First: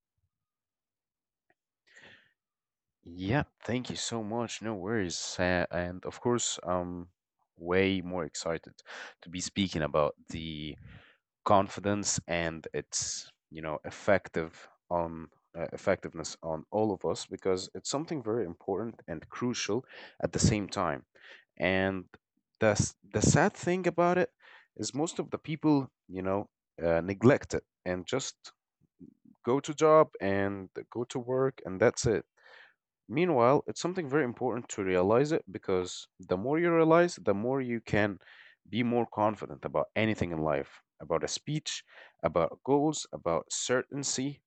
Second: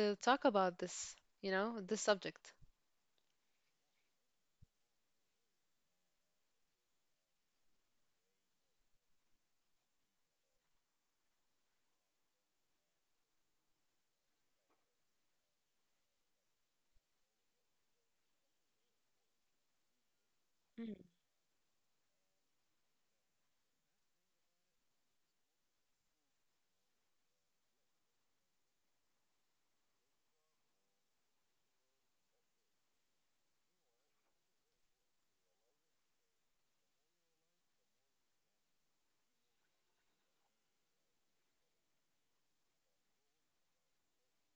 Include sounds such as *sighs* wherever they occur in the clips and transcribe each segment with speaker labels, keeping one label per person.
Speaker 1: to talk about this subject.
Speaker 2: Yeah, thank you so much. No worries. And of course, I'm way more excited to be speaking about the confidence and its, you know, effective on effectiveness on all of us because it's something very important and crucial at the same
Speaker 1: Mm.
Speaker 2: time. And the sad thing about it is most of the people, you know, neglect it and just go to job and go to work and that's it. Meanwhile, it's something very important to realize it because the more you realize, the more you can be more confident about anything in life, about a speech, about goals, about certainty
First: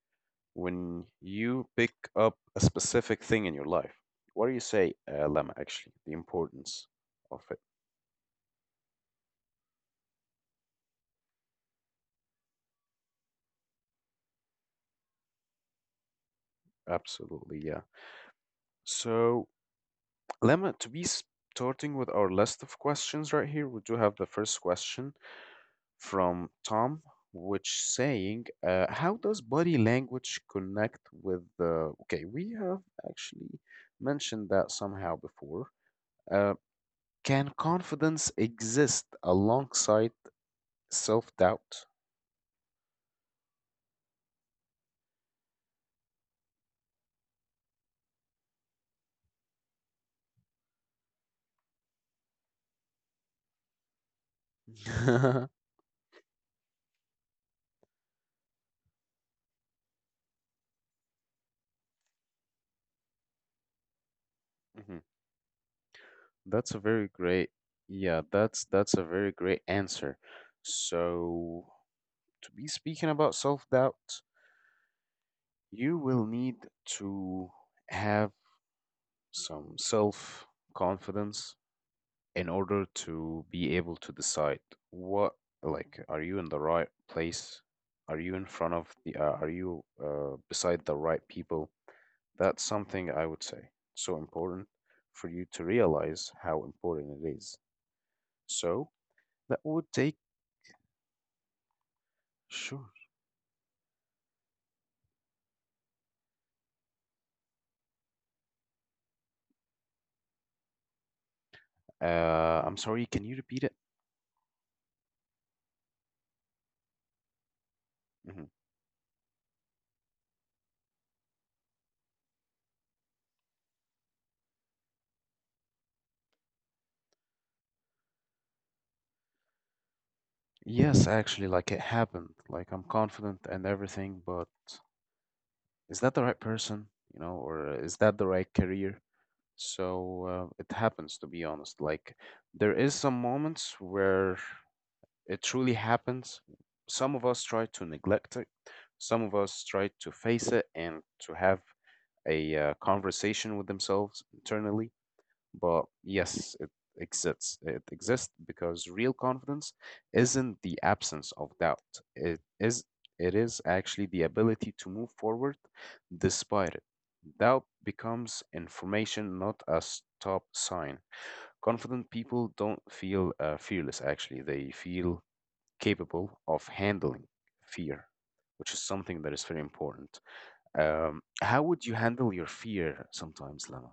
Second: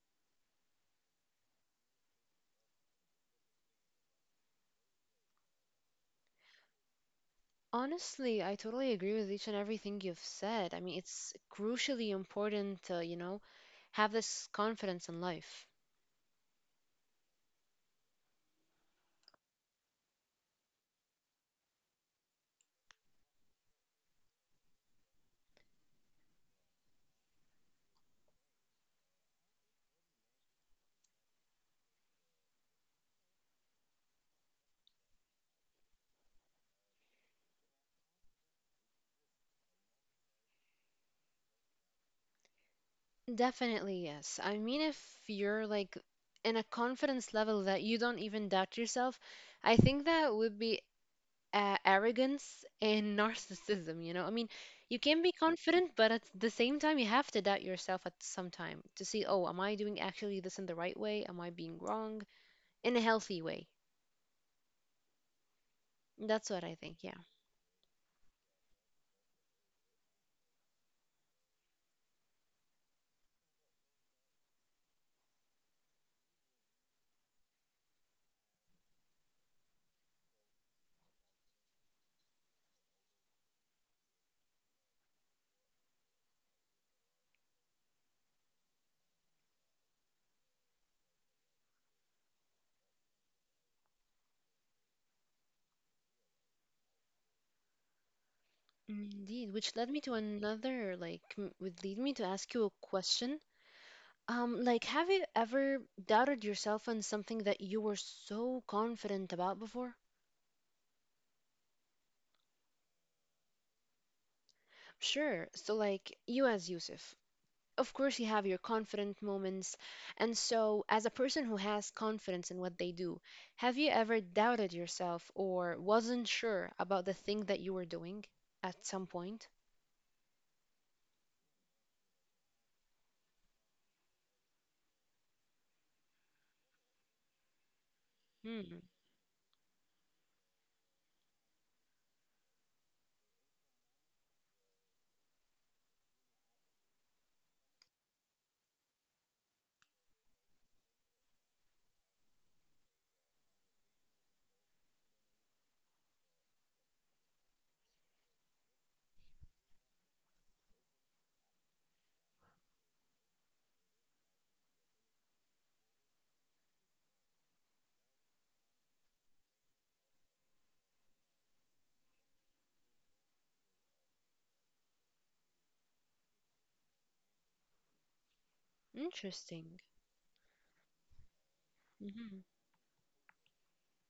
Speaker 2: when you pick up a specific thing in your life. What do you say, Lama, actually? The importance of it.
Speaker 1: Honestly, I totally agree with each and everything you've said. I mean, it's crucially important to, have this confidence in life.
Speaker 2: Absolutely, yeah. So, Lama, to be starting with our list of questions right here, we do have the first question from Tom, which saying, "How does body language connect with the?" Okay, we have actually mentioned that somehow before. Uh, can confidence exist alongside self-doubt?
Speaker 1: Definitely, yes. I mean, if you're like in a confidence level that you don't even doubt yourself, I think that would be arrogance and *laughs* narcissism. I mean, you can be
Speaker 2: *laughs*
Speaker 1: confident, but at the same time you have to doubt yourself at some time to see, oh, am I doing actually this in the right way? Am I being wrong in a healthy way?
Speaker 2: Mhm.
Speaker 1: That's what I
Speaker 2: That's a
Speaker 1: think.
Speaker 2: very
Speaker 1: Yeah.
Speaker 2: great, yeah, that's a very great answer. So, to be speaking about self-doubt, you will need to have some self-confidence in order to be able to decide what, like, are you in the right place? Are you in front of the are you beside the right people? That's something I would say so important for you to realize how important it is. So
Speaker 1: Indeed,
Speaker 2: that
Speaker 1: which led
Speaker 2: would
Speaker 1: me to
Speaker 2: take
Speaker 1: another, like, would lead me to ask you a
Speaker 2: sure.
Speaker 1: question. Like, have you ever doubted yourself on something that you were so confident about before?
Speaker 2: I'm sorry, can you repeat it?
Speaker 1: Sure. So, like you as Yusuf, of course you have your
Speaker 2: Mhm.
Speaker 1: confident moments, and so as a person who has confidence in what they do, have you ever doubted yourself or wasn't sure about the thing that you were doing at some point?
Speaker 2: Yes, actually, like it happened. Like I'm confident and everything, but is that the right person, you know, or is that the right
Speaker 1: Hmm.
Speaker 2: career? So it happens, to be honest. Like there is some moments where it truly happens. Some of us try to neglect it, some of us try to face it and to have a conversation with themselves internally. But yes, it exists. It exists because real confidence isn't the absence of doubt. It is it is actually the ability to move forward despite it. Doubt becomes information, not a stop sign. Confident people don't feel fearless, actually. They feel capable of handling fear, which is something that is very
Speaker 1: Interesting.
Speaker 2: important. How would you
Speaker 1: Hmm.
Speaker 2: handle your fear sometimes, Lama?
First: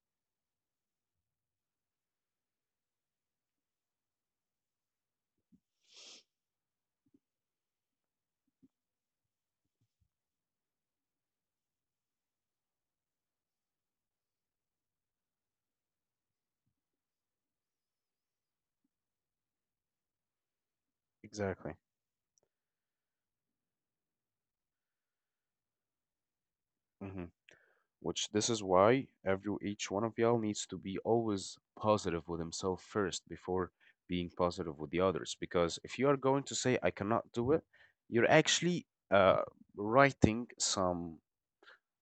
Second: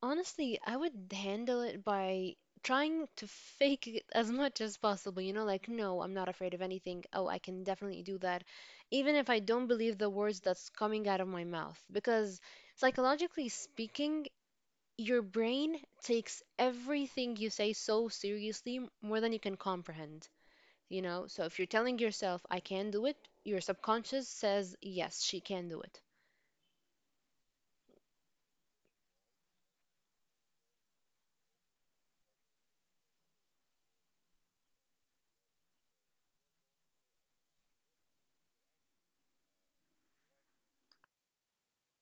Speaker 1: Honestly, I would handle it by trying to fake it as much as possible, like, no, I'm not afraid of anything. Oh, I can definitely do that, even if I don't believe the words that's coming out of my mouth, because psychologically speaking, your brain takes everything you say so seriously, more than you can comprehend. So if you're
Speaker 2: Exactly.
Speaker 1: telling yourself, I can do it, your subconscious says, yes, she can do it.
Speaker 2: Hmm. Which this is why every each one of y'all needs to be always positive with himself first before being positive with the others. Because if you are going to say I cannot do it, you're actually writing some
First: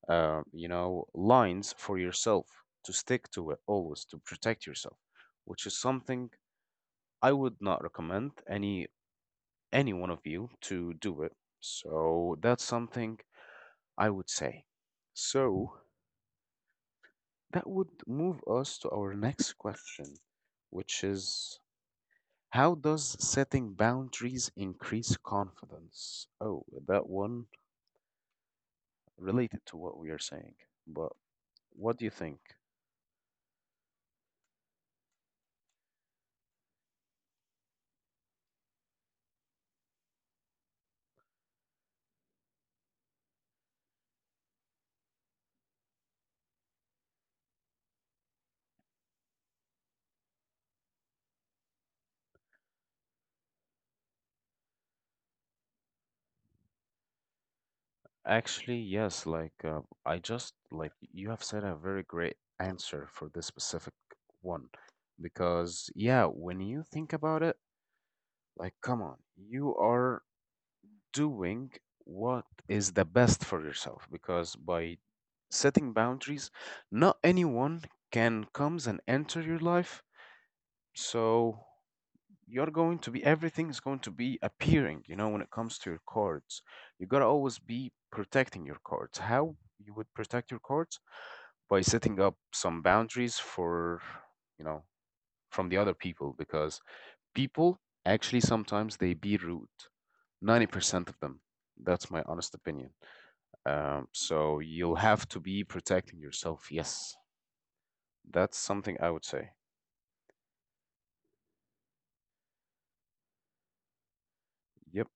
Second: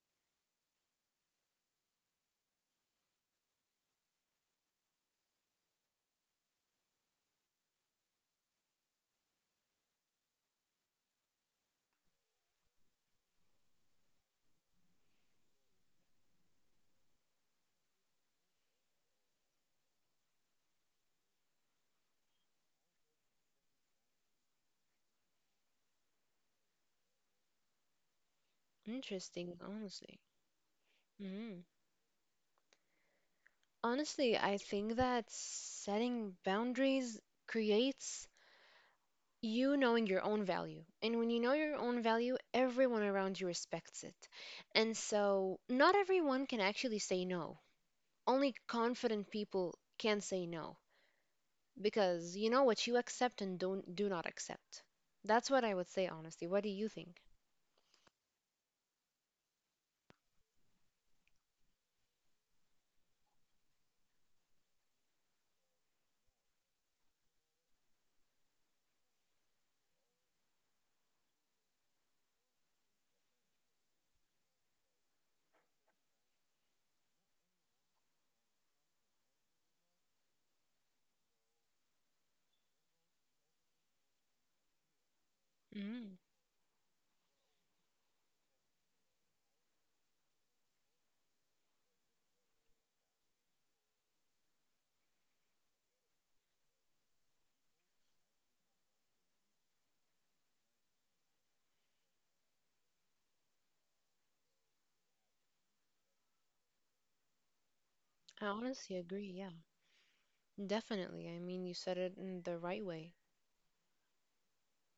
Speaker 2: you know lines for yourself to stick to it always to protect yourself, which is something I would not recommend any one of you to do it. So that's something I would say. So that would move us to our next question, which is how does setting boundaries increase confidence? Oh, that one related
Speaker 1: Interesting,
Speaker 2: to what we are
Speaker 1: honestly.
Speaker 2: saying, but
Speaker 1: Mhm.
Speaker 2: what do you think?
Speaker 1: Honestly, I think that setting boundaries creates you knowing your own value. And when you know your own value, everyone around you respects it. And so, not everyone can actually say no. Only confident people can say no. Because you know what you accept and don't, do not accept. That's what I would say, honestly. What do you think?
Speaker 2: Actually, yes, like I just like you have said a very great answer for this specific one because yeah, when you think about it, like come on, you are doing what is the best for yourself because by setting boundaries not anyone can comes and enter your life so you're going to be everything is going to be appearing you know when it comes to your
Speaker 1: Mm.
Speaker 2: cards. You got to always be protecting your cards. How you would protect your cards by setting up some boundaries for you know from the other people because people actually sometimes they be rude 90% of them, that's my honest opinion. So you'll have to be protecting yourself. Yes, that's
Speaker 1: I
Speaker 2: something I
Speaker 1: honestly
Speaker 2: would
Speaker 1: agree,
Speaker 2: say.
Speaker 1: yeah. Definitely. I mean, you said it in the right way.
Speaker 2: Yep.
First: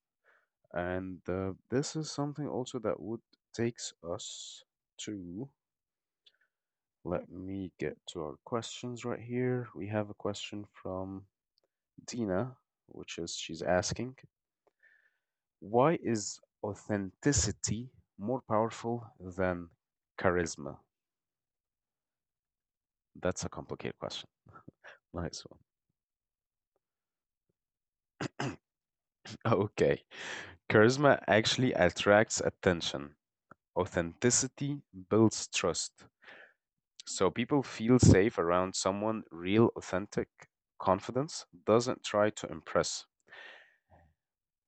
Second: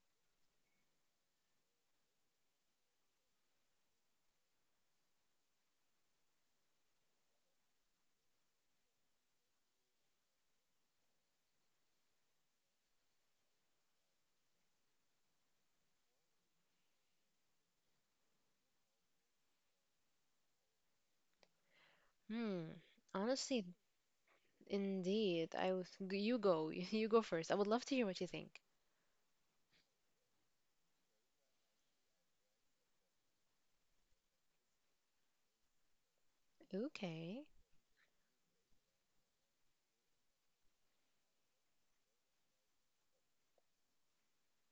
Speaker 2: And this is something also that would takes us to. Let me get to our questions right here. We have a question from Dina, which is she's asking, why is authenticity more powerful than charisma?
Speaker 1: Hmm.
Speaker 2: That's a
Speaker 1: Honestly,
Speaker 2: complicated question. Nice
Speaker 1: indeed.
Speaker 2: one.
Speaker 1: You go. *laughs* You go first. I would love to hear what you think.
Speaker 2: *laughs* Okay. Charisma actually attracts attention. Authenticity builds trust. So
Speaker 1: Okay.
Speaker 2: people feel safe around someone real, authentic. Confidence doesn't try to impress.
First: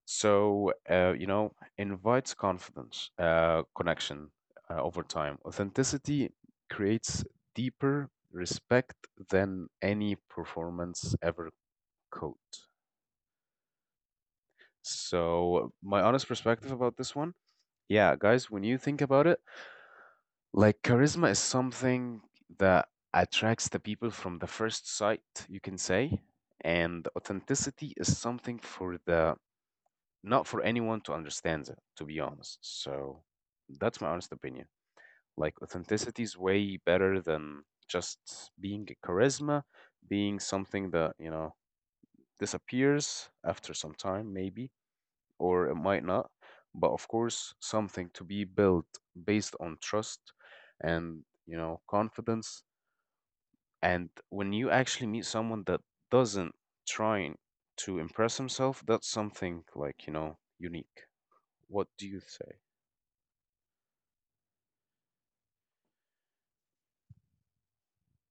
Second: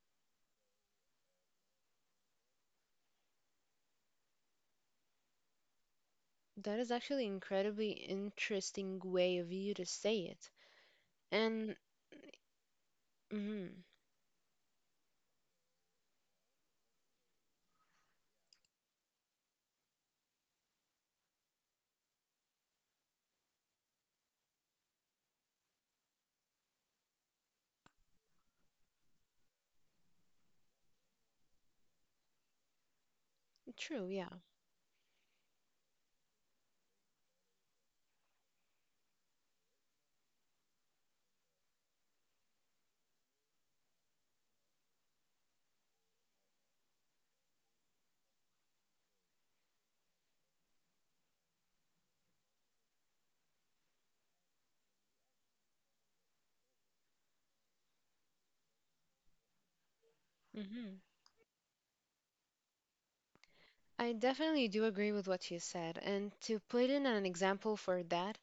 Speaker 2: So, you know, invites confidence, connection over time. Authenticity
Speaker 1: That is
Speaker 2: creates
Speaker 1: actually incredibly
Speaker 2: deeper respect
Speaker 1: interesting way of
Speaker 2: than
Speaker 1: you to
Speaker 2: any
Speaker 1: say it.
Speaker 2: performance ever
Speaker 1: And
Speaker 2: could.
Speaker 1: mm,
Speaker 2: So, my honest perspective about this one, yeah, guys, when you think about it, like charisma is something that attracts the people from the first sight, you can say, and authenticity is something for the not for anyone to understand it, to be honest. So that's
Speaker 1: true,
Speaker 2: my
Speaker 1: yeah.
Speaker 2: honest opinion. Like authenticity is way better than just being a charisma, being something that, you know, disappears after some time, maybe or it might not. But of course, something to be built based on trust and, you know, confidence. And when you actually meet someone that doesn't trying to impress himself, that's something like, you know,
Speaker 1: Hmm.
Speaker 2: unique. What do you say?
Speaker 1: I definitely do agree with what you said. And to put in an example for that,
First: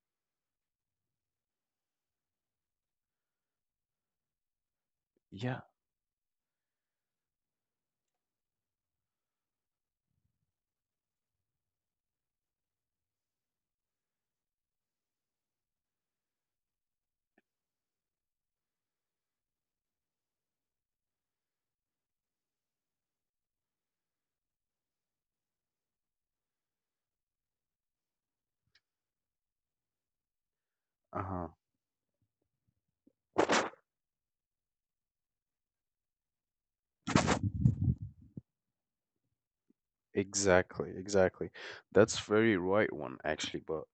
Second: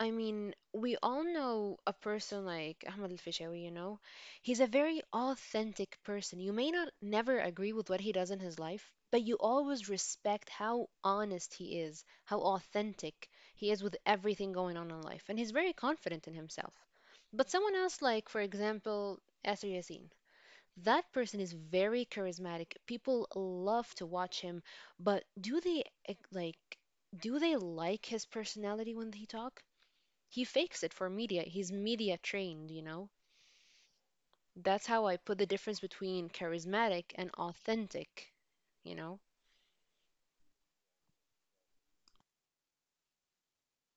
Speaker 1: I mean, we all know a person like Ahmed Al-Fishawi, you know. He's a very
Speaker 2: Yeah.
Speaker 1: authentic person. You may not never agree with what he does in his life, but you always respect how honest he is, how authentic he is with everything going on in life, and he's very confident in himself. But someone else like, for example, Yasser Yassin, that person is very charismatic. People love to watch him, but do they like his personality when they talk? He fakes it for
Speaker 2: Uh
Speaker 1: media.
Speaker 2: huh.
Speaker 1: He's media trained. That's how I put the difference between charismatic and authentic, you know.
Speaker 2: Exactly, exactly. That's very right one actually, but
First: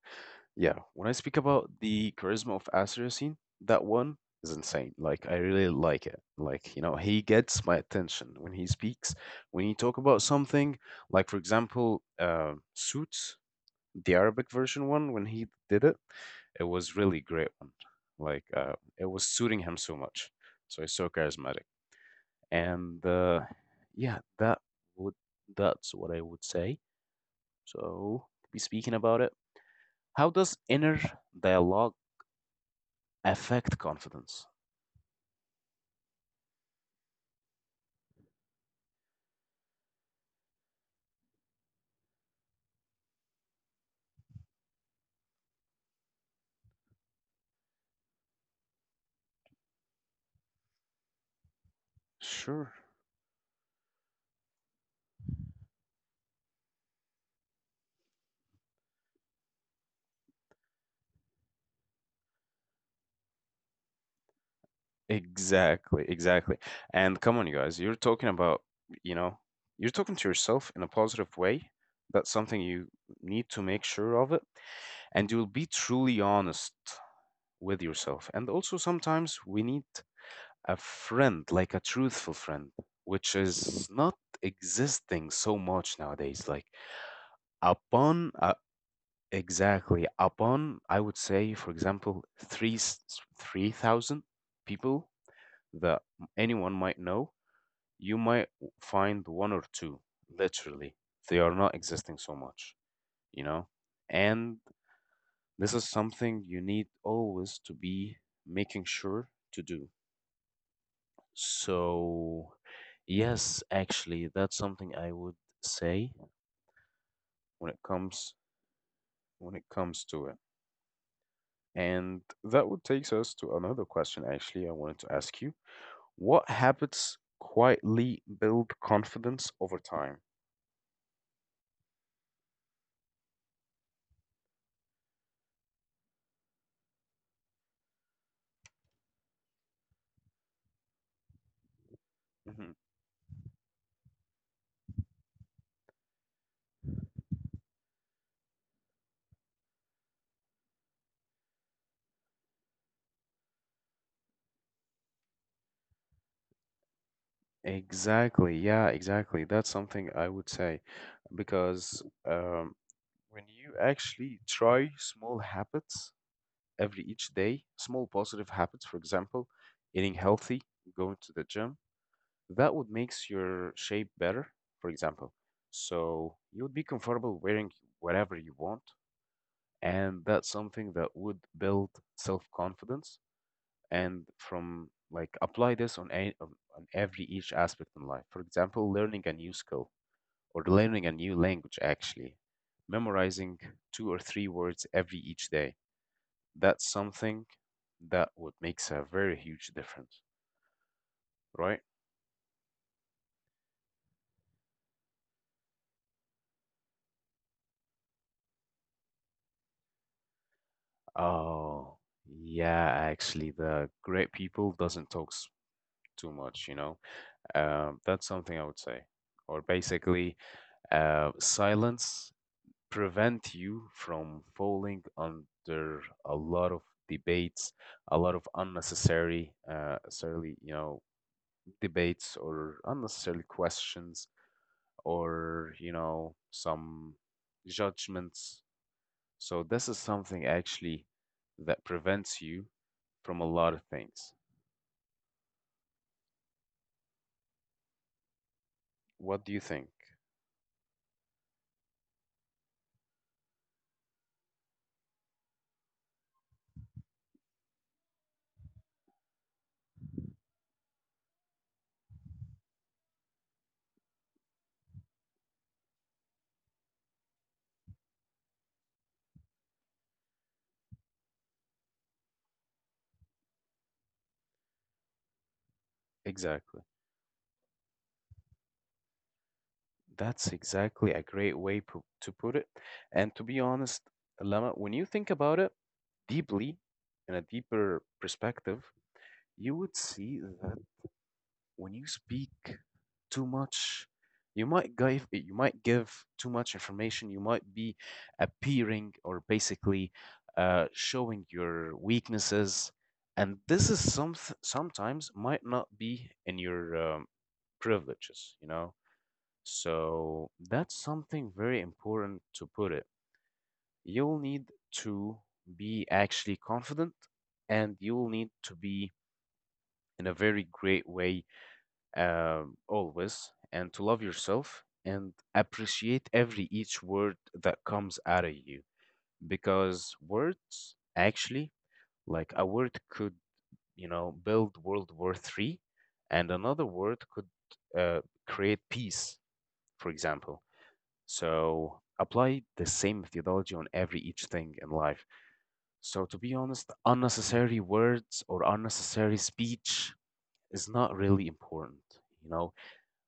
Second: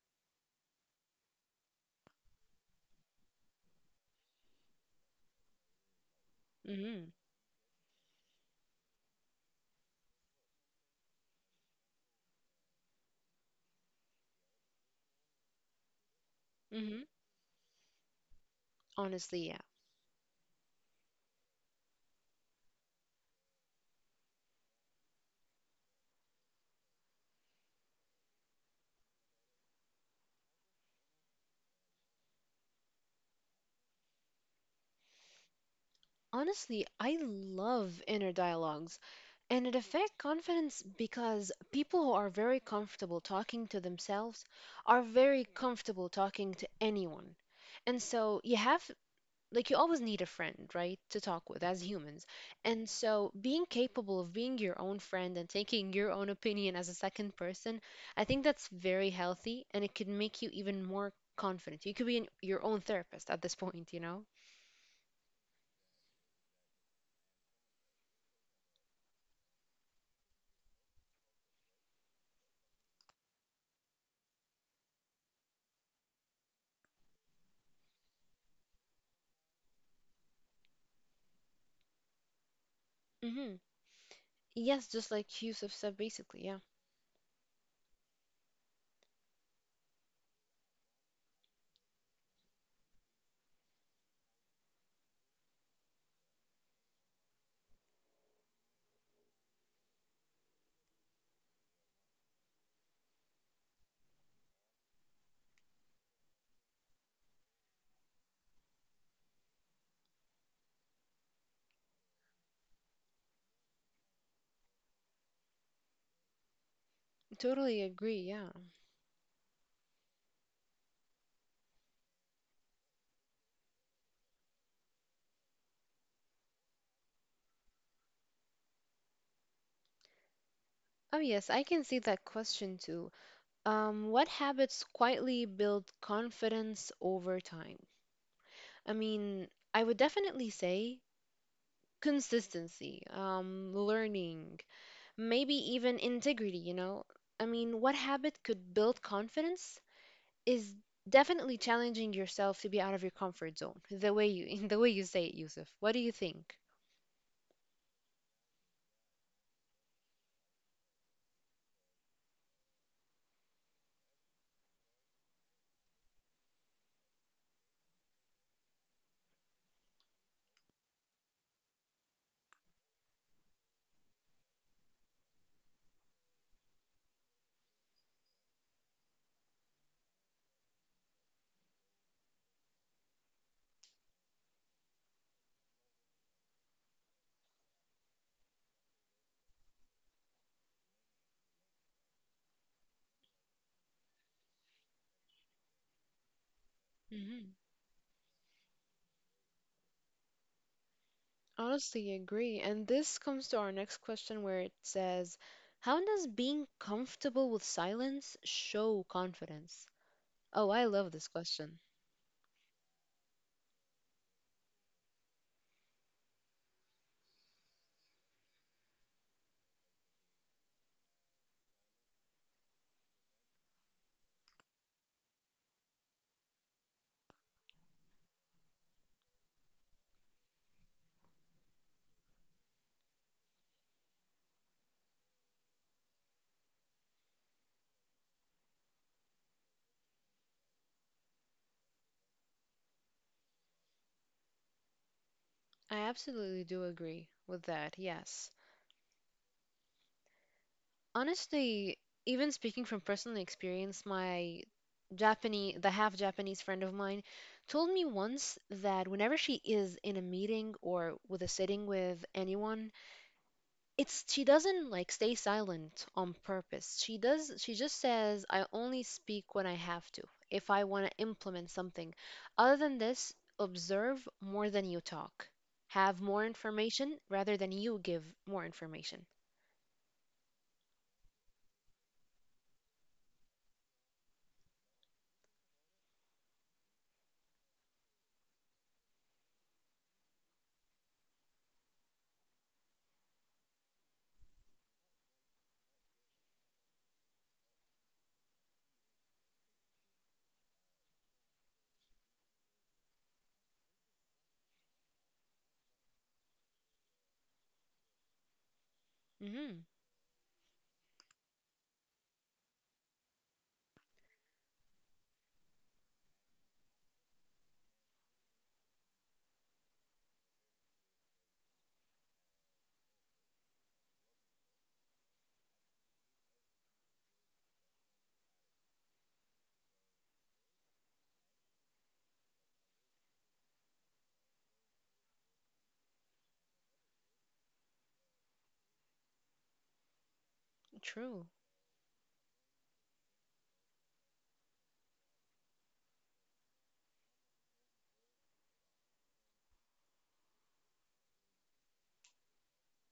Speaker 2: yeah, when I speak about the charisma of Asir Yassin, that one is insane. Like I really like it. Like, you know,
Speaker 1: Mhm.
Speaker 2: he gets my attention when he speaks. When he talk about something, like for example, Suits, the Arabic version one, when he did it, it was
Speaker 1: Mhm.
Speaker 2: really great one. Like uh, it was
Speaker 1: Honestly, yeah.
Speaker 2: suiting him so much. So he's so charismatic. And yeah, that would that's what I would say. So, be speaking about it, how does inner dialogue affect confidence?
Speaker 1: Honestly, I love inner dialogues. And it affects confidence because people who are very comfortable talking to themselves are very comfortable talking to anyone. And so you have like you always need a friend, right, to talk with as humans.
Speaker 2: Sure.
Speaker 1: And so being capable of being your own friend and taking your own opinion as a second person, I think that's very healthy, and it could make you even more confident. You could be your own therapist at this point, you know?
Speaker 2: Exactly, exactly. And come on, you guys, you're talking about, you know, you're talking to yourself in a positive way. That's something you need to make sure of it. And you'll be truly honest with yourself. And also, sometimes we need a friend, like a truthful friend, which
Speaker 1: Hmm.
Speaker 2: is not
Speaker 1: Yes, just
Speaker 2: existing
Speaker 1: like
Speaker 2: so
Speaker 1: Yusuf said,
Speaker 2: much
Speaker 1: basically,
Speaker 2: nowadays.
Speaker 1: yeah.
Speaker 2: Like, upon, uh, exactly, upon, I would say, for example, 3,000 people that anyone might know, you might find one or two, literally. They are not existing so much, you know? And this is something you need always to be making sure to do. So, yes, actually, that's something I would say when it
Speaker 1: Totally agree,
Speaker 2: comes
Speaker 1: yeah.
Speaker 2: when it comes to it. And that would takes us to another question actually I wanted to ask you. What habits quietly build confidence over time?
Speaker 1: Oh, yes, I can see that question too. What habits quietly build confidence over time? I mean, I would definitely say
Speaker 2: Mhm.
Speaker 1: consistency, learning, maybe even integrity, you know? I mean, what habit could build confidence is definitely challenging yourself to be out of your comfort zone, the way you *laughs* in the way you say it, Yusuf. What do you think?
Speaker 2: Exactly. Yeah, exactly. That's something I would say because when you actually try small habits, every each day small positive habits, for example, eating healthy, going to the gym, that would makes your shape better, for example. So you would be comfortable wearing whatever you want, and that's something that would build self-confidence and from like apply this on on every each aspect in life. For example, learning a new skill or learning a new language actually memorizing two or three words every each day, that's something
Speaker 1: Hmm.
Speaker 2: that would makes a very huge difference, right?
Speaker 1: Honestly, agree. And this comes to our next question where it says, how does being comfortable with silence show confidence? Oh, I love this question.
Speaker 2: Oh, yeah, actually, the great people doesn't too much, you know. That's something I would say. Or basically, silence prevent you from falling under a lot of debates, a lot of unnecessary, necessarily, you know, debates or unnecessarily questions or, you know, some judgments. So this is something actually that prevents you from a lot of things.
Speaker 1: I absolutely do agree with that, yes.
Speaker 2: What do you think?
Speaker 1: Honestly, even speaking from personal experience, my Japanese, the half Japanese friend of mine told me once that whenever she is in a meeting or with a sitting with anyone, it's she doesn't like stay silent on purpose. She just says, I only speak when I have to, if I want to implement something. Other than this, observe more than you talk. Have more
Speaker 2: Exactly.
Speaker 1: information rather than you give more information.
Speaker 2: That's exactly a great way to put it. And to be honest, Lama, when you think about it deeply, in a deeper perspective, you would see that when you speak too much, you might give too much information. You might be appearing or basically showing your weaknesses, and this is some sometimes might not be in your privileges. You know,
Speaker 1: Hmm.
Speaker 2: so that's something very important to put it. You'll need to be actually confident, and you'll need to be in a very great way always and to love yourself and appreciate every each word that comes out of you because words actually, like a word could you know build World War III and another word could uh, create peace, for example.
Speaker 1: True.
Speaker 2: So apply the same methodology on every each thing in life. So to be honest, unnecessary words or unnecessary speech is not really important, you know,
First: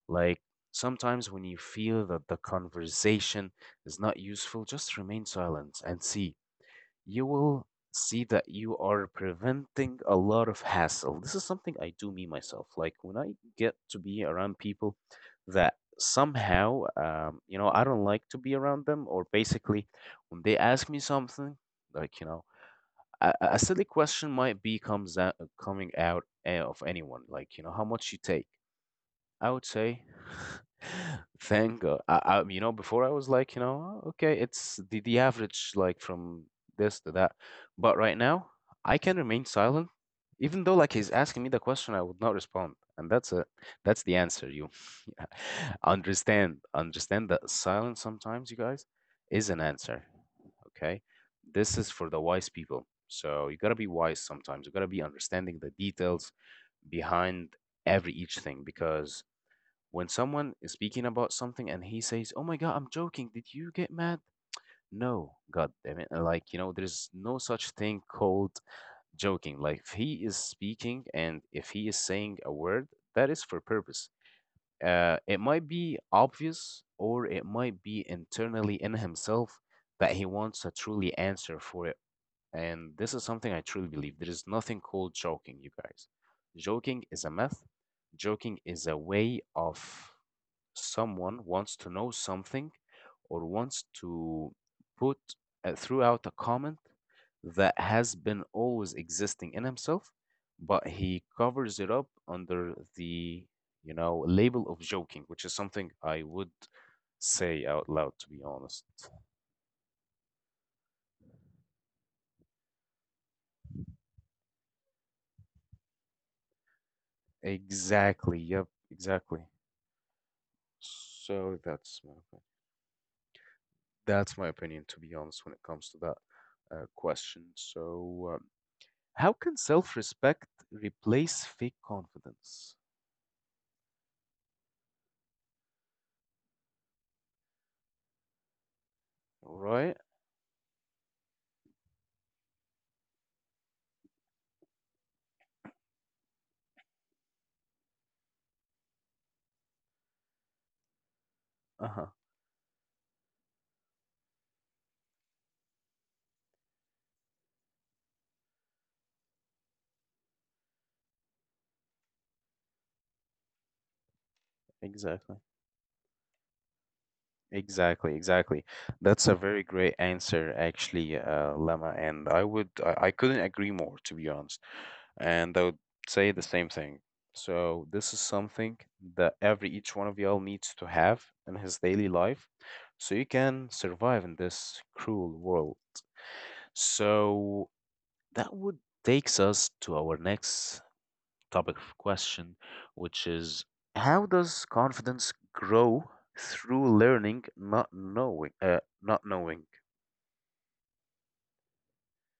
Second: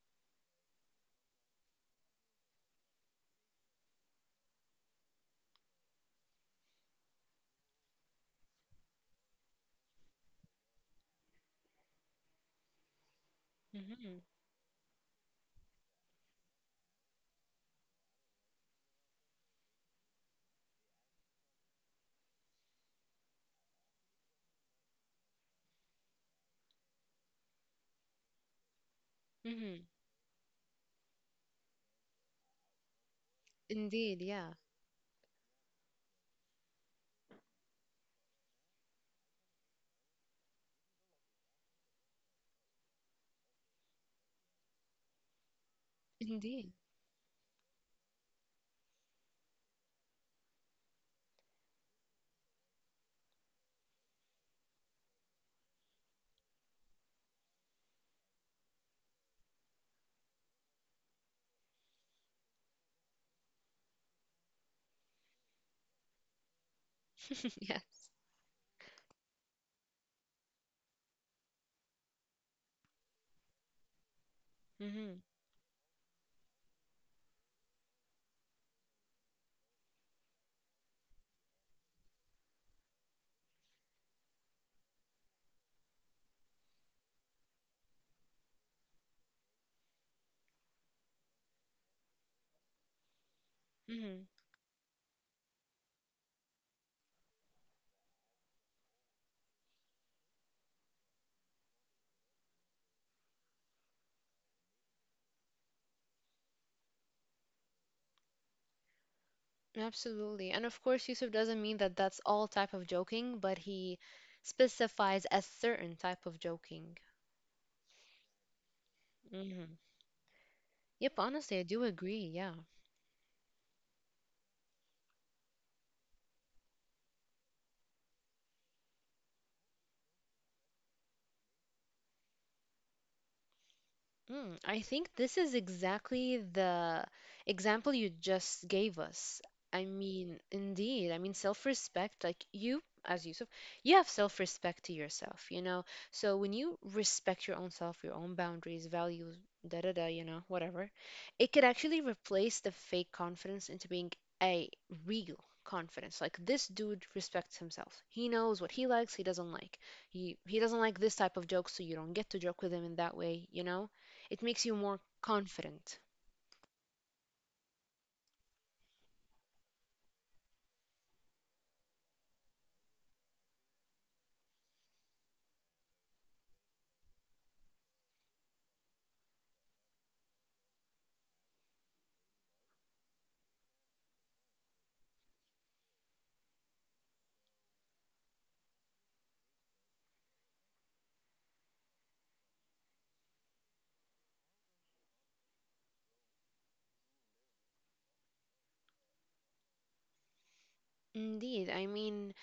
Speaker 2: like sometimes when you feel that the conversation is not useful, just remain silent and see. You will see that you are preventing a lot of hassle. This is something I do me myself. Like when I get to
Speaker 1: Hmm.
Speaker 2: be around people that somehow, I don't like to be around them, or basically when they ask me something, like, you know, a silly question might be comes out, coming out of anyone, how much you take I would
Speaker 1: Hmm.
Speaker 2: say, *sighs* *laughs* thank God. Before I was "Oh,
Speaker 1: Indeed,
Speaker 2: okay,
Speaker 1: yeah.
Speaker 2: it's the average, like from this to that. But right now, I can remain silent, even though like he's asking me the question, I would not respond. And that's the answer. You *laughs* yeah. understand
Speaker 1: Indeed.
Speaker 2: understand that silence sometimes, you guys, is an answer. Okay, this is for the wise people. So you gotta be wise sometimes. You gotta be understanding the details behind every each thing because when someone is speaking about something and he says, "Oh my God, I'm joking. Did you get mad?" No, God damn it. There's no
Speaker 1: *laughs*
Speaker 2: such thing
Speaker 1: Yes.
Speaker 2: called joking. Like, if he is speaking and if he is saying a word, that is for purpose.
Speaker 1: Mhm.
Speaker 2: It might be obvious or it might be internally in himself that he wants a truly answer for it. And this is something I truly believe. There is nothing called joking, you guys. Joking is a myth. Joking is a way of someone wants to know something or wants
Speaker 1: Mhm.
Speaker 2: to put throughout a comment that has been always existing in himself, but he covers it up under the label of joking, which is something I would say out loud to be honest.
Speaker 1: Absolutely. And of course, Yusuf doesn't mean that that's all type of joking, but he specifies a certain type of joking.
Speaker 2: Exactly. Yep. Exactly.
Speaker 1: Mhm. Yep, honestly, I
Speaker 2: So
Speaker 1: do
Speaker 2: that's my
Speaker 1: agree.
Speaker 2: opinion.
Speaker 1: Yeah.
Speaker 2: That's my opinion, to be honest, when it comes to that question. So how can self respect replace fake confidence?
Speaker 1: Mm, I think this is exactly the example you just gave us. I
Speaker 2: Right?
Speaker 1: mean, indeed, self-respect, like you, as Yusuf, you have self-respect to yourself, you know? So when you respect your own self, your own boundaries, values, da da da, whatever, it could
Speaker 2: Uh
Speaker 1: actually
Speaker 2: huh.
Speaker 1: replace the fake confidence into being a real confidence. Like this dude respects himself. He knows what he likes, he doesn't like. He doesn't like this type of joke, so you don't get to joke with him in that way, you know? It makes you more
Speaker 2: Exactly.
Speaker 1: confident.
Speaker 2: Exactly. Exactly. That's a very great answer, actually, Lama. And I would, I couldn't agree more, to be honest. And I would say the same thing. So this is something that every each one of y'all needs to have in his daily life, so you can survive in this cruel world. So that would takes us to our next topic of question, which is how does confidence grow through learning, not knowing, not knowing?
Speaker 1: Indeed. I mean,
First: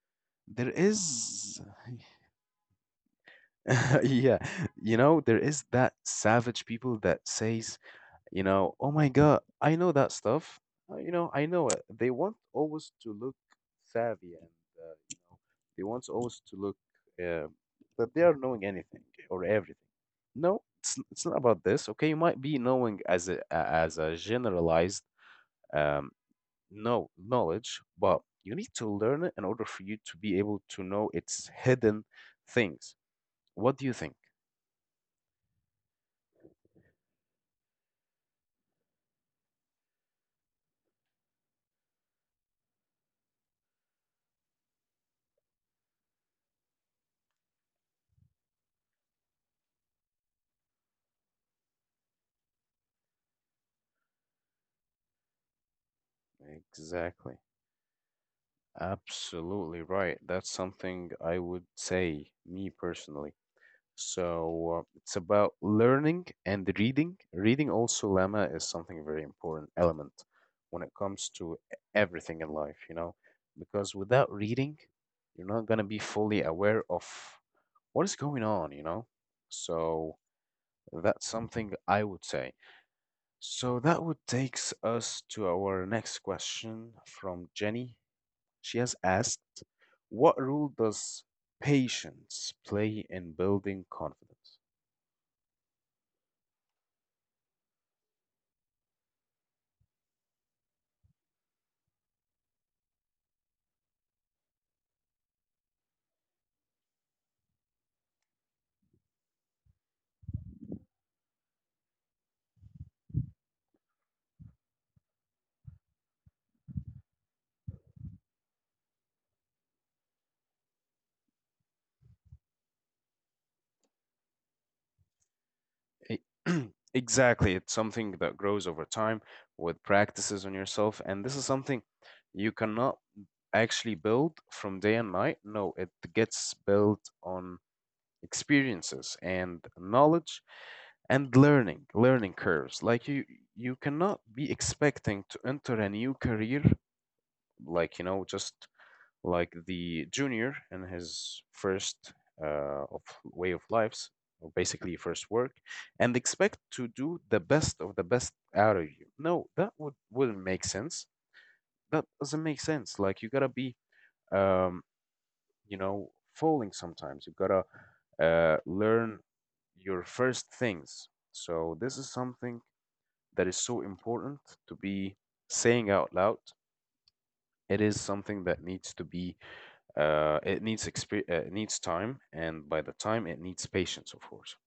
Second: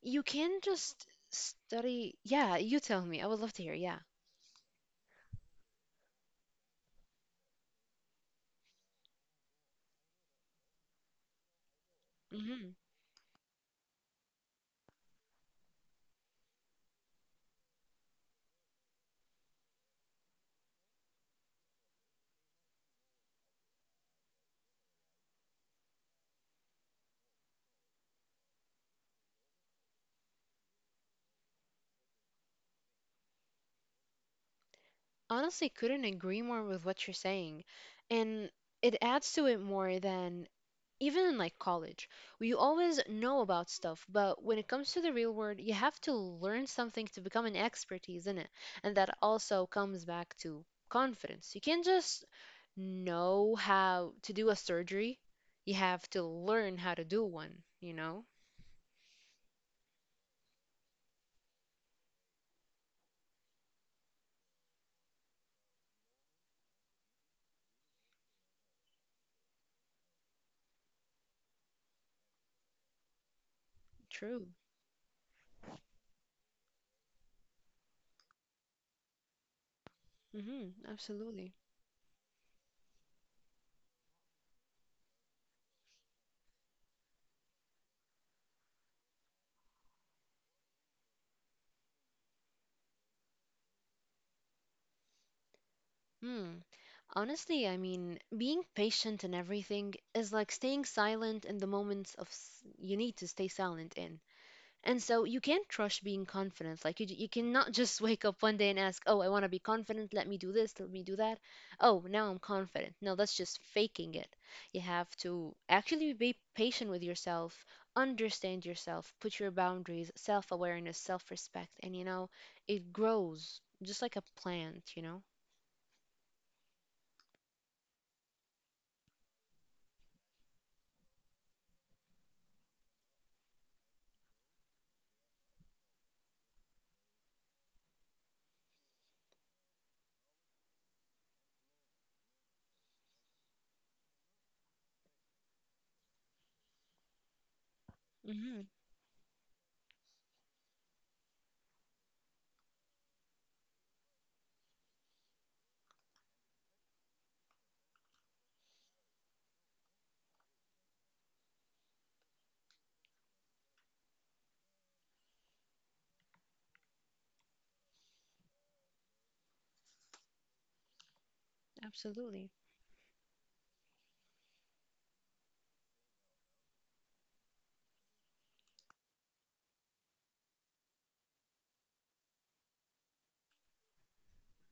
Speaker 1: you can
Speaker 2: There
Speaker 1: just
Speaker 2: is,
Speaker 1: study. Yeah, you tell me. I would love to hear. Yeah.
Speaker 2: *laughs* yeah, there is that savage people that says you know, oh my God, I know that stuff. You know, I know it. They want
Speaker 1: Hmm.
Speaker 2: always to look savvy and, they want always to look uh, that they are knowing anything or everything. No, it's not about this. Okay, you might be knowing as as a generalized um, no knowledge, but you need to learn it in order for you to be able to know its hidden things. What do you think?
Speaker 1: Honestly, couldn't agree more with what you're saying. And it adds to it more than even in like college. We always know about stuff, but when it comes to the real world, you have to learn something to become an expertise in it. And that also comes back to confidence. You can't just know how to do a surgery, you have to learn how to do
Speaker 2: Exactly.
Speaker 1: one, you know?
Speaker 2: Absolutely right. That's something I would say, me personally. So it's about learning and reading. Reading also, Lama, is something very important element when it comes to everything in life, you know, because without
Speaker 1: True.
Speaker 2: reading, you're not going to be fully aware of what is going on, you know. So
Speaker 1: Hmm.
Speaker 2: that's
Speaker 1: Absolutely.
Speaker 2: something I would say. So that would takes us to our next question from Jenny. She has asked, what role does patience play in building confidence?
Speaker 1: Hmm. Honestly, I mean, being patient and everything is like staying silent in the moments of you need to stay silent in. And so you can't trust being confident. Like you cannot *laughs* just wake up one day and ask, "Oh, I want to be confident. Let me do this. Let me do that." Oh, now I'm confident. No, that's just faking it. You have to actually be patient with yourself, understand yourself, put your boundaries, self-awareness, self-respect, and it grows just like a plant, you know?
Speaker 2: E- *clears throat* exactly. It's something that grows over time with practices on yourself. And this is something you cannot actually build from day and night. No, it gets built on experiences and knowledge and learning, learning curves. Like, you cannot be expecting to enter a new career like you know just
Speaker 1: Mhm,
Speaker 2: like the junior in his first of way of lives, or basically first work, and expect to do the best of the best out of you. No, that wouldn't make sense. That doesn't make sense. Like you gotta be, um, you know, falling sometimes. You gotta learn your first things. So this is
Speaker 1: absolutely.
Speaker 2: something that is so important to be saying out loud. It is something that needs to be it needs time, and by the time it needs patience, of course.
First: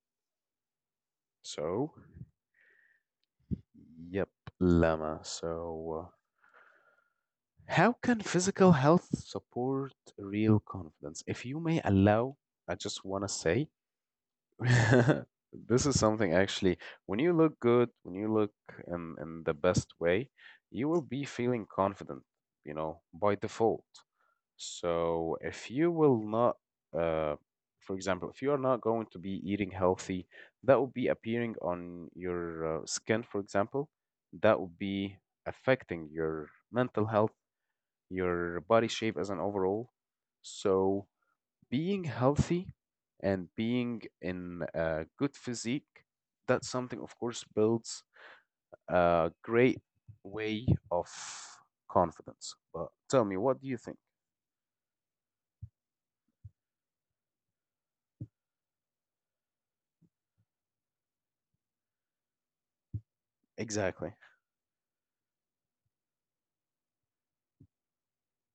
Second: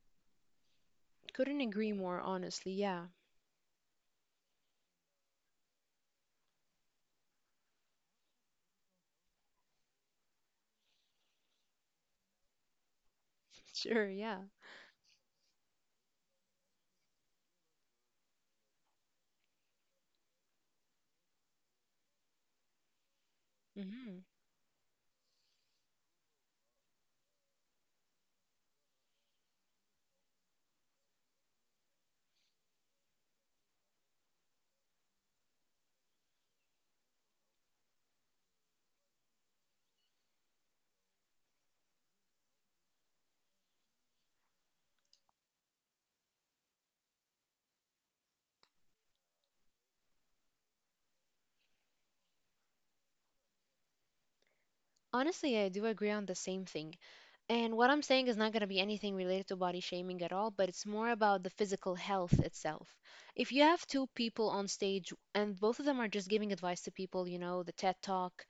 Speaker 1: Couldn't agree
Speaker 2: So,
Speaker 1: more, honestly. Yeah. *laughs*
Speaker 2: yep, Lama. So, how can physical health support real confidence? If you may allow, I just want to say,
Speaker 1: Sure, yeah.
Speaker 2: *laughs* this is something actually. When you look good, when you look in the best way, you will be feeling confident, you know, by default.
Speaker 1: Mhm.
Speaker 2: So if you will not, uh, for example, if you are not going to be eating healthy, that would be appearing on your skin, for example. That would be affecting your mental health, your body shape as an overall. So being healthy and being in a good physique, that's something, of course, builds a great way of confidence. But tell me, what do you think
Speaker 1: Honestly, I do agree on the same thing. And what I'm saying is not going to be anything related to body shaming at all, but it's more about the physical health itself. If you have
Speaker 2: exactly?
Speaker 1: two people on stage and both of them are just giving advice to people, the TED Talk,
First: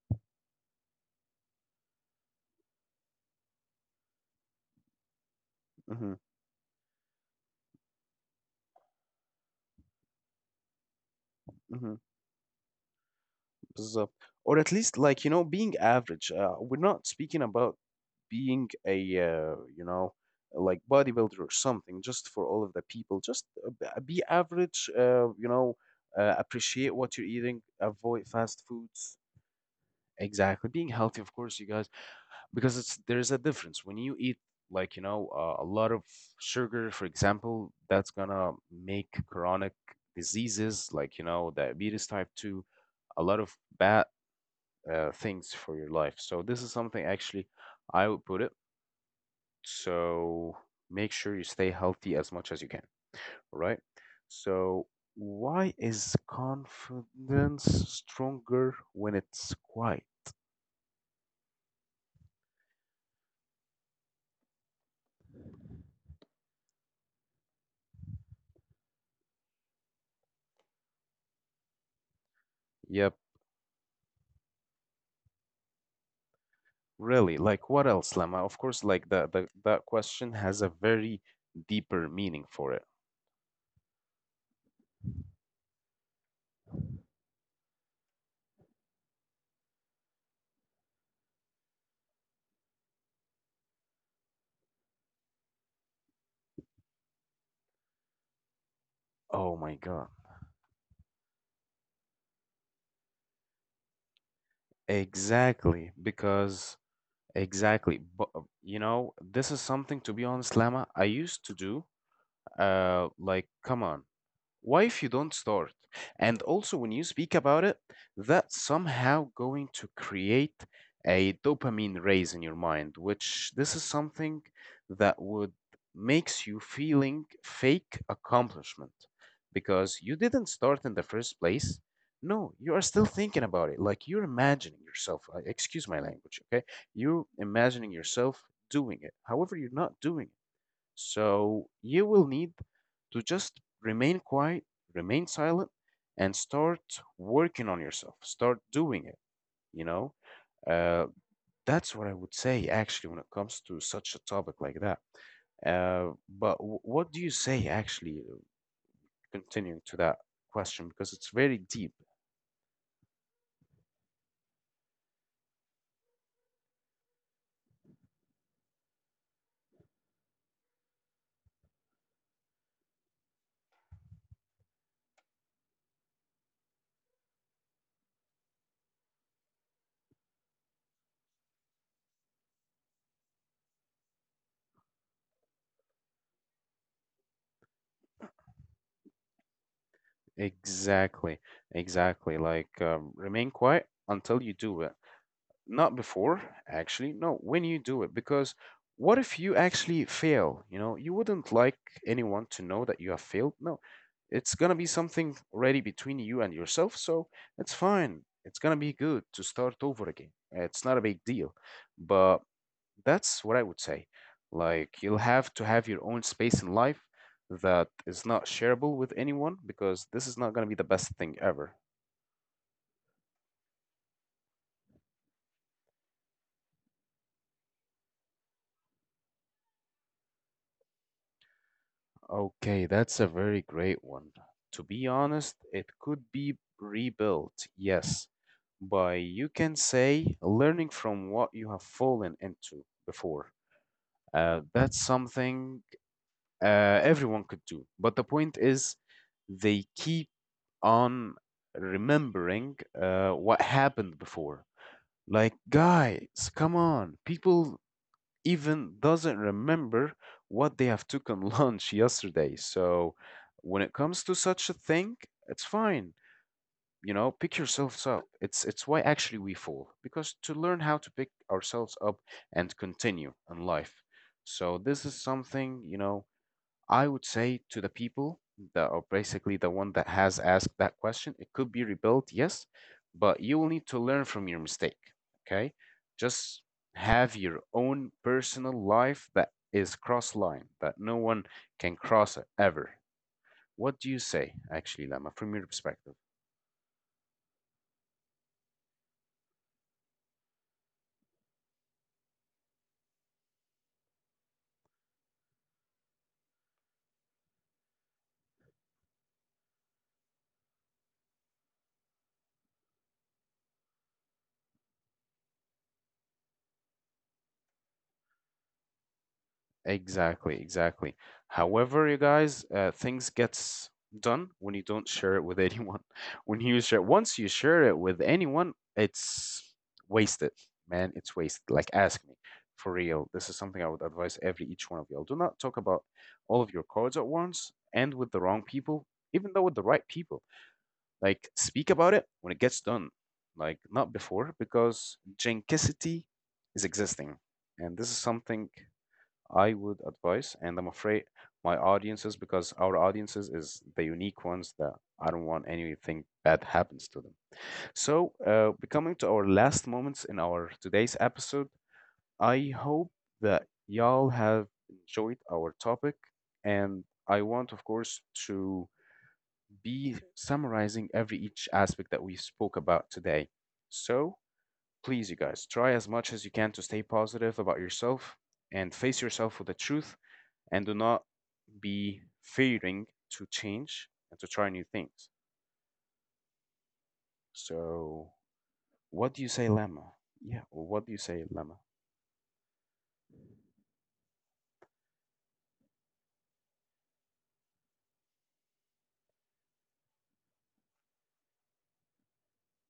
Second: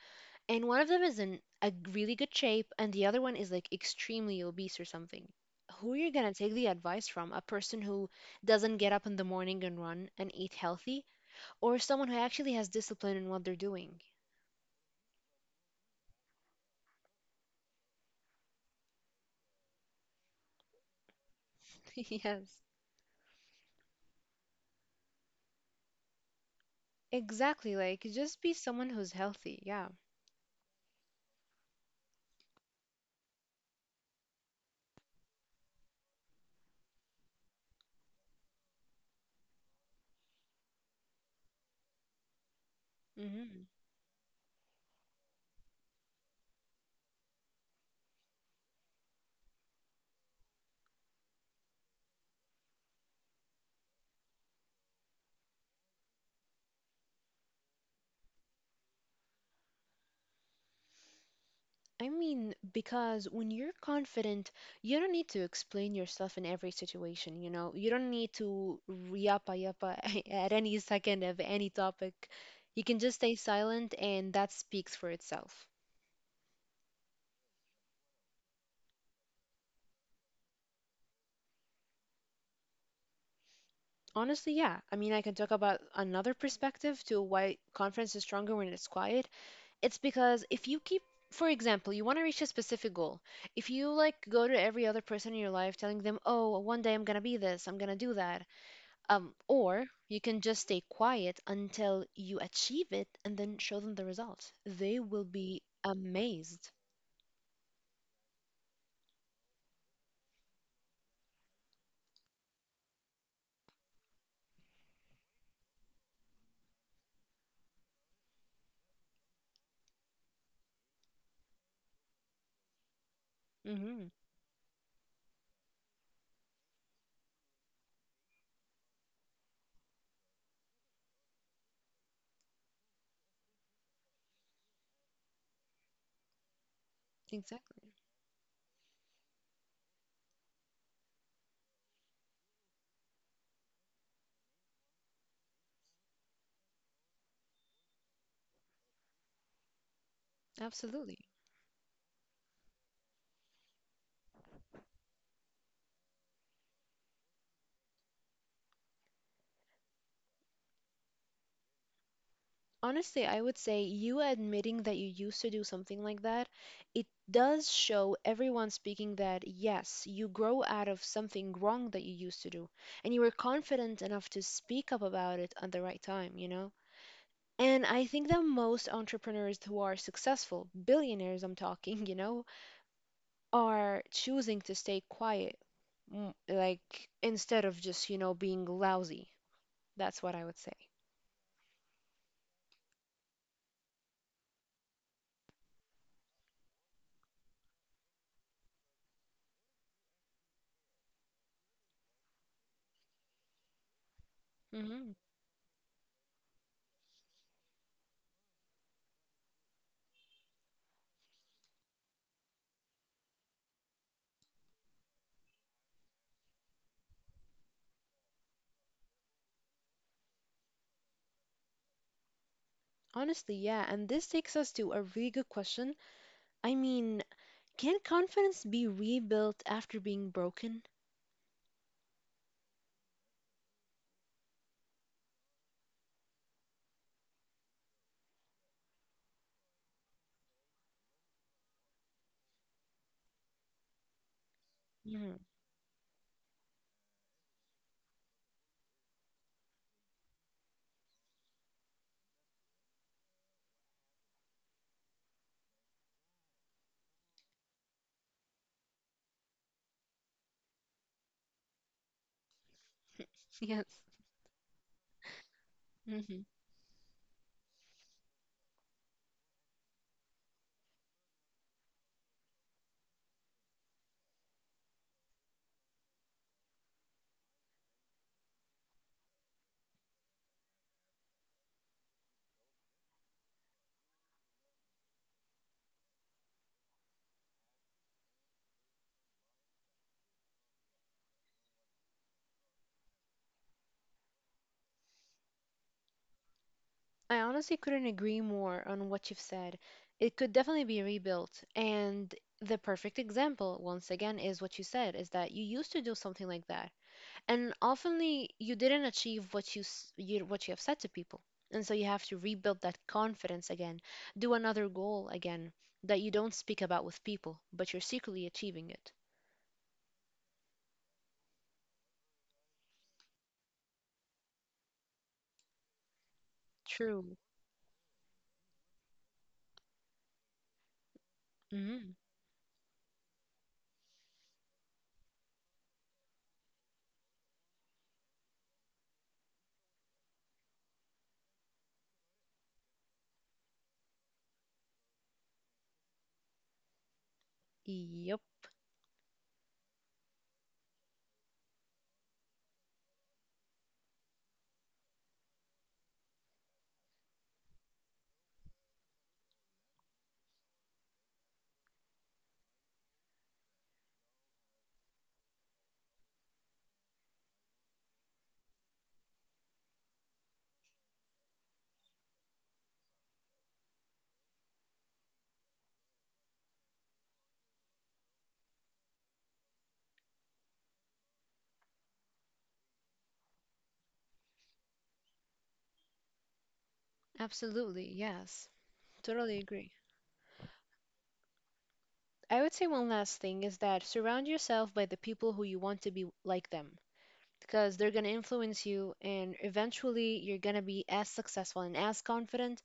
Speaker 1: and one of them is in a really good shape and the other one is like extremely obese or something, who are you
Speaker 2: Mm-hmm,
Speaker 1: going to take the advice from? A person who doesn't get up in the morning and run and eat healthy, or
Speaker 2: mm-hmm,
Speaker 1: someone who actually has discipline in what they're doing?
Speaker 2: بالظبط. Or at least like you know being average. We're not speaking about being a like bodybuilder or something.
Speaker 1: *laughs*
Speaker 2: Just for
Speaker 1: Yes.
Speaker 2: all of the people, just be average. Appreciate what you're eating.
Speaker 1: Exactly, like
Speaker 2: Avoid
Speaker 1: just be
Speaker 2: fast
Speaker 1: someone who's
Speaker 2: foods.
Speaker 1: healthy. Yeah.
Speaker 2: Exactly. Being healthy, of course, you guys. Because it's there's a difference when you eat like you know a lot of sugar, for example. That's gonna make chronic diseases like you know diabetes type 2, a lot of
Speaker 1: Hmm.
Speaker 2: bad things for your life. So this is something actually I would put it. So make sure you stay healthy as much as you can. All right. So why is confidence stronger when it's quiet?
Speaker 1: I mean, because when you're confident, you don't need to explain yourself in every situation, you know? You don't need to yappa yappa *laughs* at any second of any topic. You can just
Speaker 2: Yep.
Speaker 1: stay silent, and that speaks for itself.
Speaker 2: Really, like what else, Lama? Of course, like the that question has a very deeper meaning for it.
Speaker 1: Honestly, yeah. I mean, I can talk about another perspective to why confidence is stronger when it's quiet. It's because if you keep, for example, you want to reach a specific goal. If you like go to every other person in your life telling them, oh, one day I'm going to be this, I'm going to do that.
Speaker 2: Oh
Speaker 1: Or
Speaker 2: my
Speaker 1: you
Speaker 2: God.
Speaker 1: can just stay quiet until you achieve it and then show them the results. They will be
Speaker 2: Exactly,
Speaker 1: amazed.
Speaker 2: because exactly, but you know, this is something, to be honest, Lama, I used to do. Like, come on. Why if you don't start? And also, when you speak about it, that's somehow going to create a dopamine raise in your mind, which this
Speaker 1: Hmm.
Speaker 2: is something that would makes you feeling fake accomplishment because you didn't start in the first place. No, you are still thinking about it. Like you're imagining yourself, excuse my language, okay? You
Speaker 1: Exactly.
Speaker 2: imagining yourself doing it. However, you're not doing, so you will need to just remain quiet, remain silent, and start working on yourself. Start doing it, you know? Uh,
Speaker 1: Absolutely.
Speaker 2: that's what I would say, actually, when it comes to such a topic like that. But w what do you say, actually, continuing to that question? Because it's very deep.
Speaker 1: Honestly, I would say you admitting that you used to do something like that, it does show everyone speaking that yes, you grow out of something wrong that you used to do, and you were confident enough to speak up about it at the right time, you know? And I think that most entrepreneurs who are successful, billionaires I'm talking, *laughs* are choosing to stay quiet, like instead of just, being lousy. That's what I would say.
Speaker 2: Exactly, exactly. Like, remain quiet until you do it. Not before, actually. No, when you do it. Because what if you actually fail? You know, you wouldn't like anyone to know that you have failed. No, it's going to be
Speaker 1: Hmm.
Speaker 2: something already between you and yourself. So it's fine. It's going to be good to start over again. It's not a big deal. But that's what I would say. Like, you'll have to have your own space in life that is not shareable with anyone because this is not going to be the best thing ever.
Speaker 1: Honestly, yeah, and this takes us to a really good question. I mean, can confidence be rebuilt after being broken?
Speaker 2: Okay, that's a very great one. To be honest, it could be rebuilt, yes, by you can say learning from what you have fallen into before. That's
Speaker 1: Hmm. *laughs*
Speaker 2: something everyone could do. But the point is, they keep on remembering what happened before. Like, guys, come on, people even doesn't remember what they have taken *laughs* lunch yesterday. So
Speaker 1: Yes.
Speaker 2: when it comes to such a thing, it's fine.
Speaker 1: Hmm.
Speaker 2: You know, pick yourselves up. It's why actually we fall, because to learn how to pick ourselves up and continue in life. So this is something you know I would say to the people that are basically the one that has asked that question, it could be rebuilt, yes, but you will need to learn from your mistake. Okay. Just have your own personal life that is cross line, that no one can cross it ever. What do you say, actually, Lama, from your perspective?
Speaker 1: I honestly couldn't agree more on what you've said. It could definitely be rebuilt. And the perfect example, once again, is what you said, is that you used to do something like that, and oftenly you didn't achieve what you have said to people, and so you have to rebuild that confidence again. Do another goal again that you don't speak about with people, but you're secretly achieving it.
Speaker 2: Exactly, exactly. However, you guys, things gets done when you don't share it with anyone. *laughs* When you share, once
Speaker 1: True.
Speaker 2: you share it with anyone, it's wasted, man. It's wasted. Like,
Speaker 1: Hmm.
Speaker 2: ask me for real. This is something I would advise every each one of y'all. Do not talk about all of your cards at once and with the wrong people, even though with the right people. Like, speak about it when it gets done, like not before, because jankicity is existing, and this is
Speaker 1: Yep.
Speaker 2: something. I would advise, and I'm afraid my audiences, because our audiences is the unique ones that I don't want anything bad happens to them. So, we're coming to our last moments in our today's episode. I hope that y'all have enjoyed our topic, and I want, of course, to be summarizing every each aspect that we spoke about today. So, please, you guys, try as much as you can to stay positive about yourself and face yourself with the truth and do not be fearing to change and to try new things.
Speaker 1: Absolutely.
Speaker 2: So,
Speaker 1: Yes.
Speaker 2: what do you say,
Speaker 1: Totally agree.
Speaker 2: Lemma? Yeah, or what do you say, Lemma?
Speaker 1: I would say one last thing is that surround yourself by the people who you want to be like them, because they're going to influence you, and eventually you're going to be as successful and as confident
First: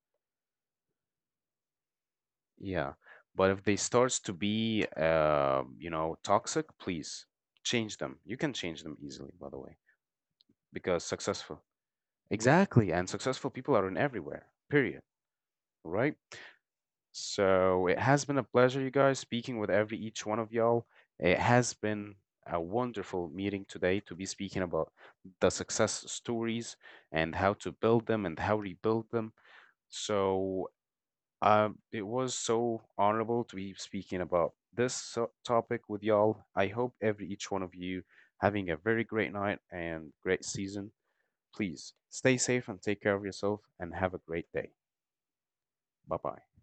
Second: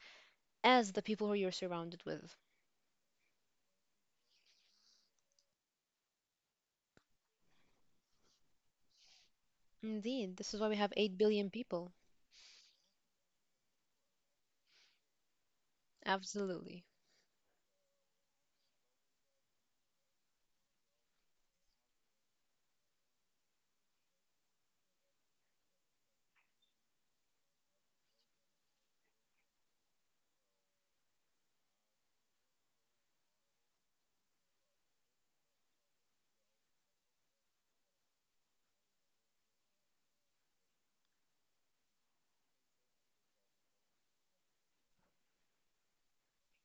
Speaker 1: as the people who you're surrounded with.
Speaker 2: Yeah, but if they starts to be, you know, toxic, please change them. You can change them easily, by the way,
Speaker 1: Indeed, this is why we have
Speaker 2: because
Speaker 1: 8 billion
Speaker 2: successful,
Speaker 1: people.
Speaker 2: exactly, and successful people are in everywhere. Period. Right?
Speaker 1: Absolutely.
Speaker 2: So it has been a pleasure, you guys, speaking with every each one of y'all. It has been a wonderful meeting today to be speaking about the success stories and how to build them and how rebuild them. So it was so honorable to be speaking about this so- topic with y'all. I hope every each one of you having a very great night and great season. Please stay safe and take care of yourself and have a great day. Bye bye.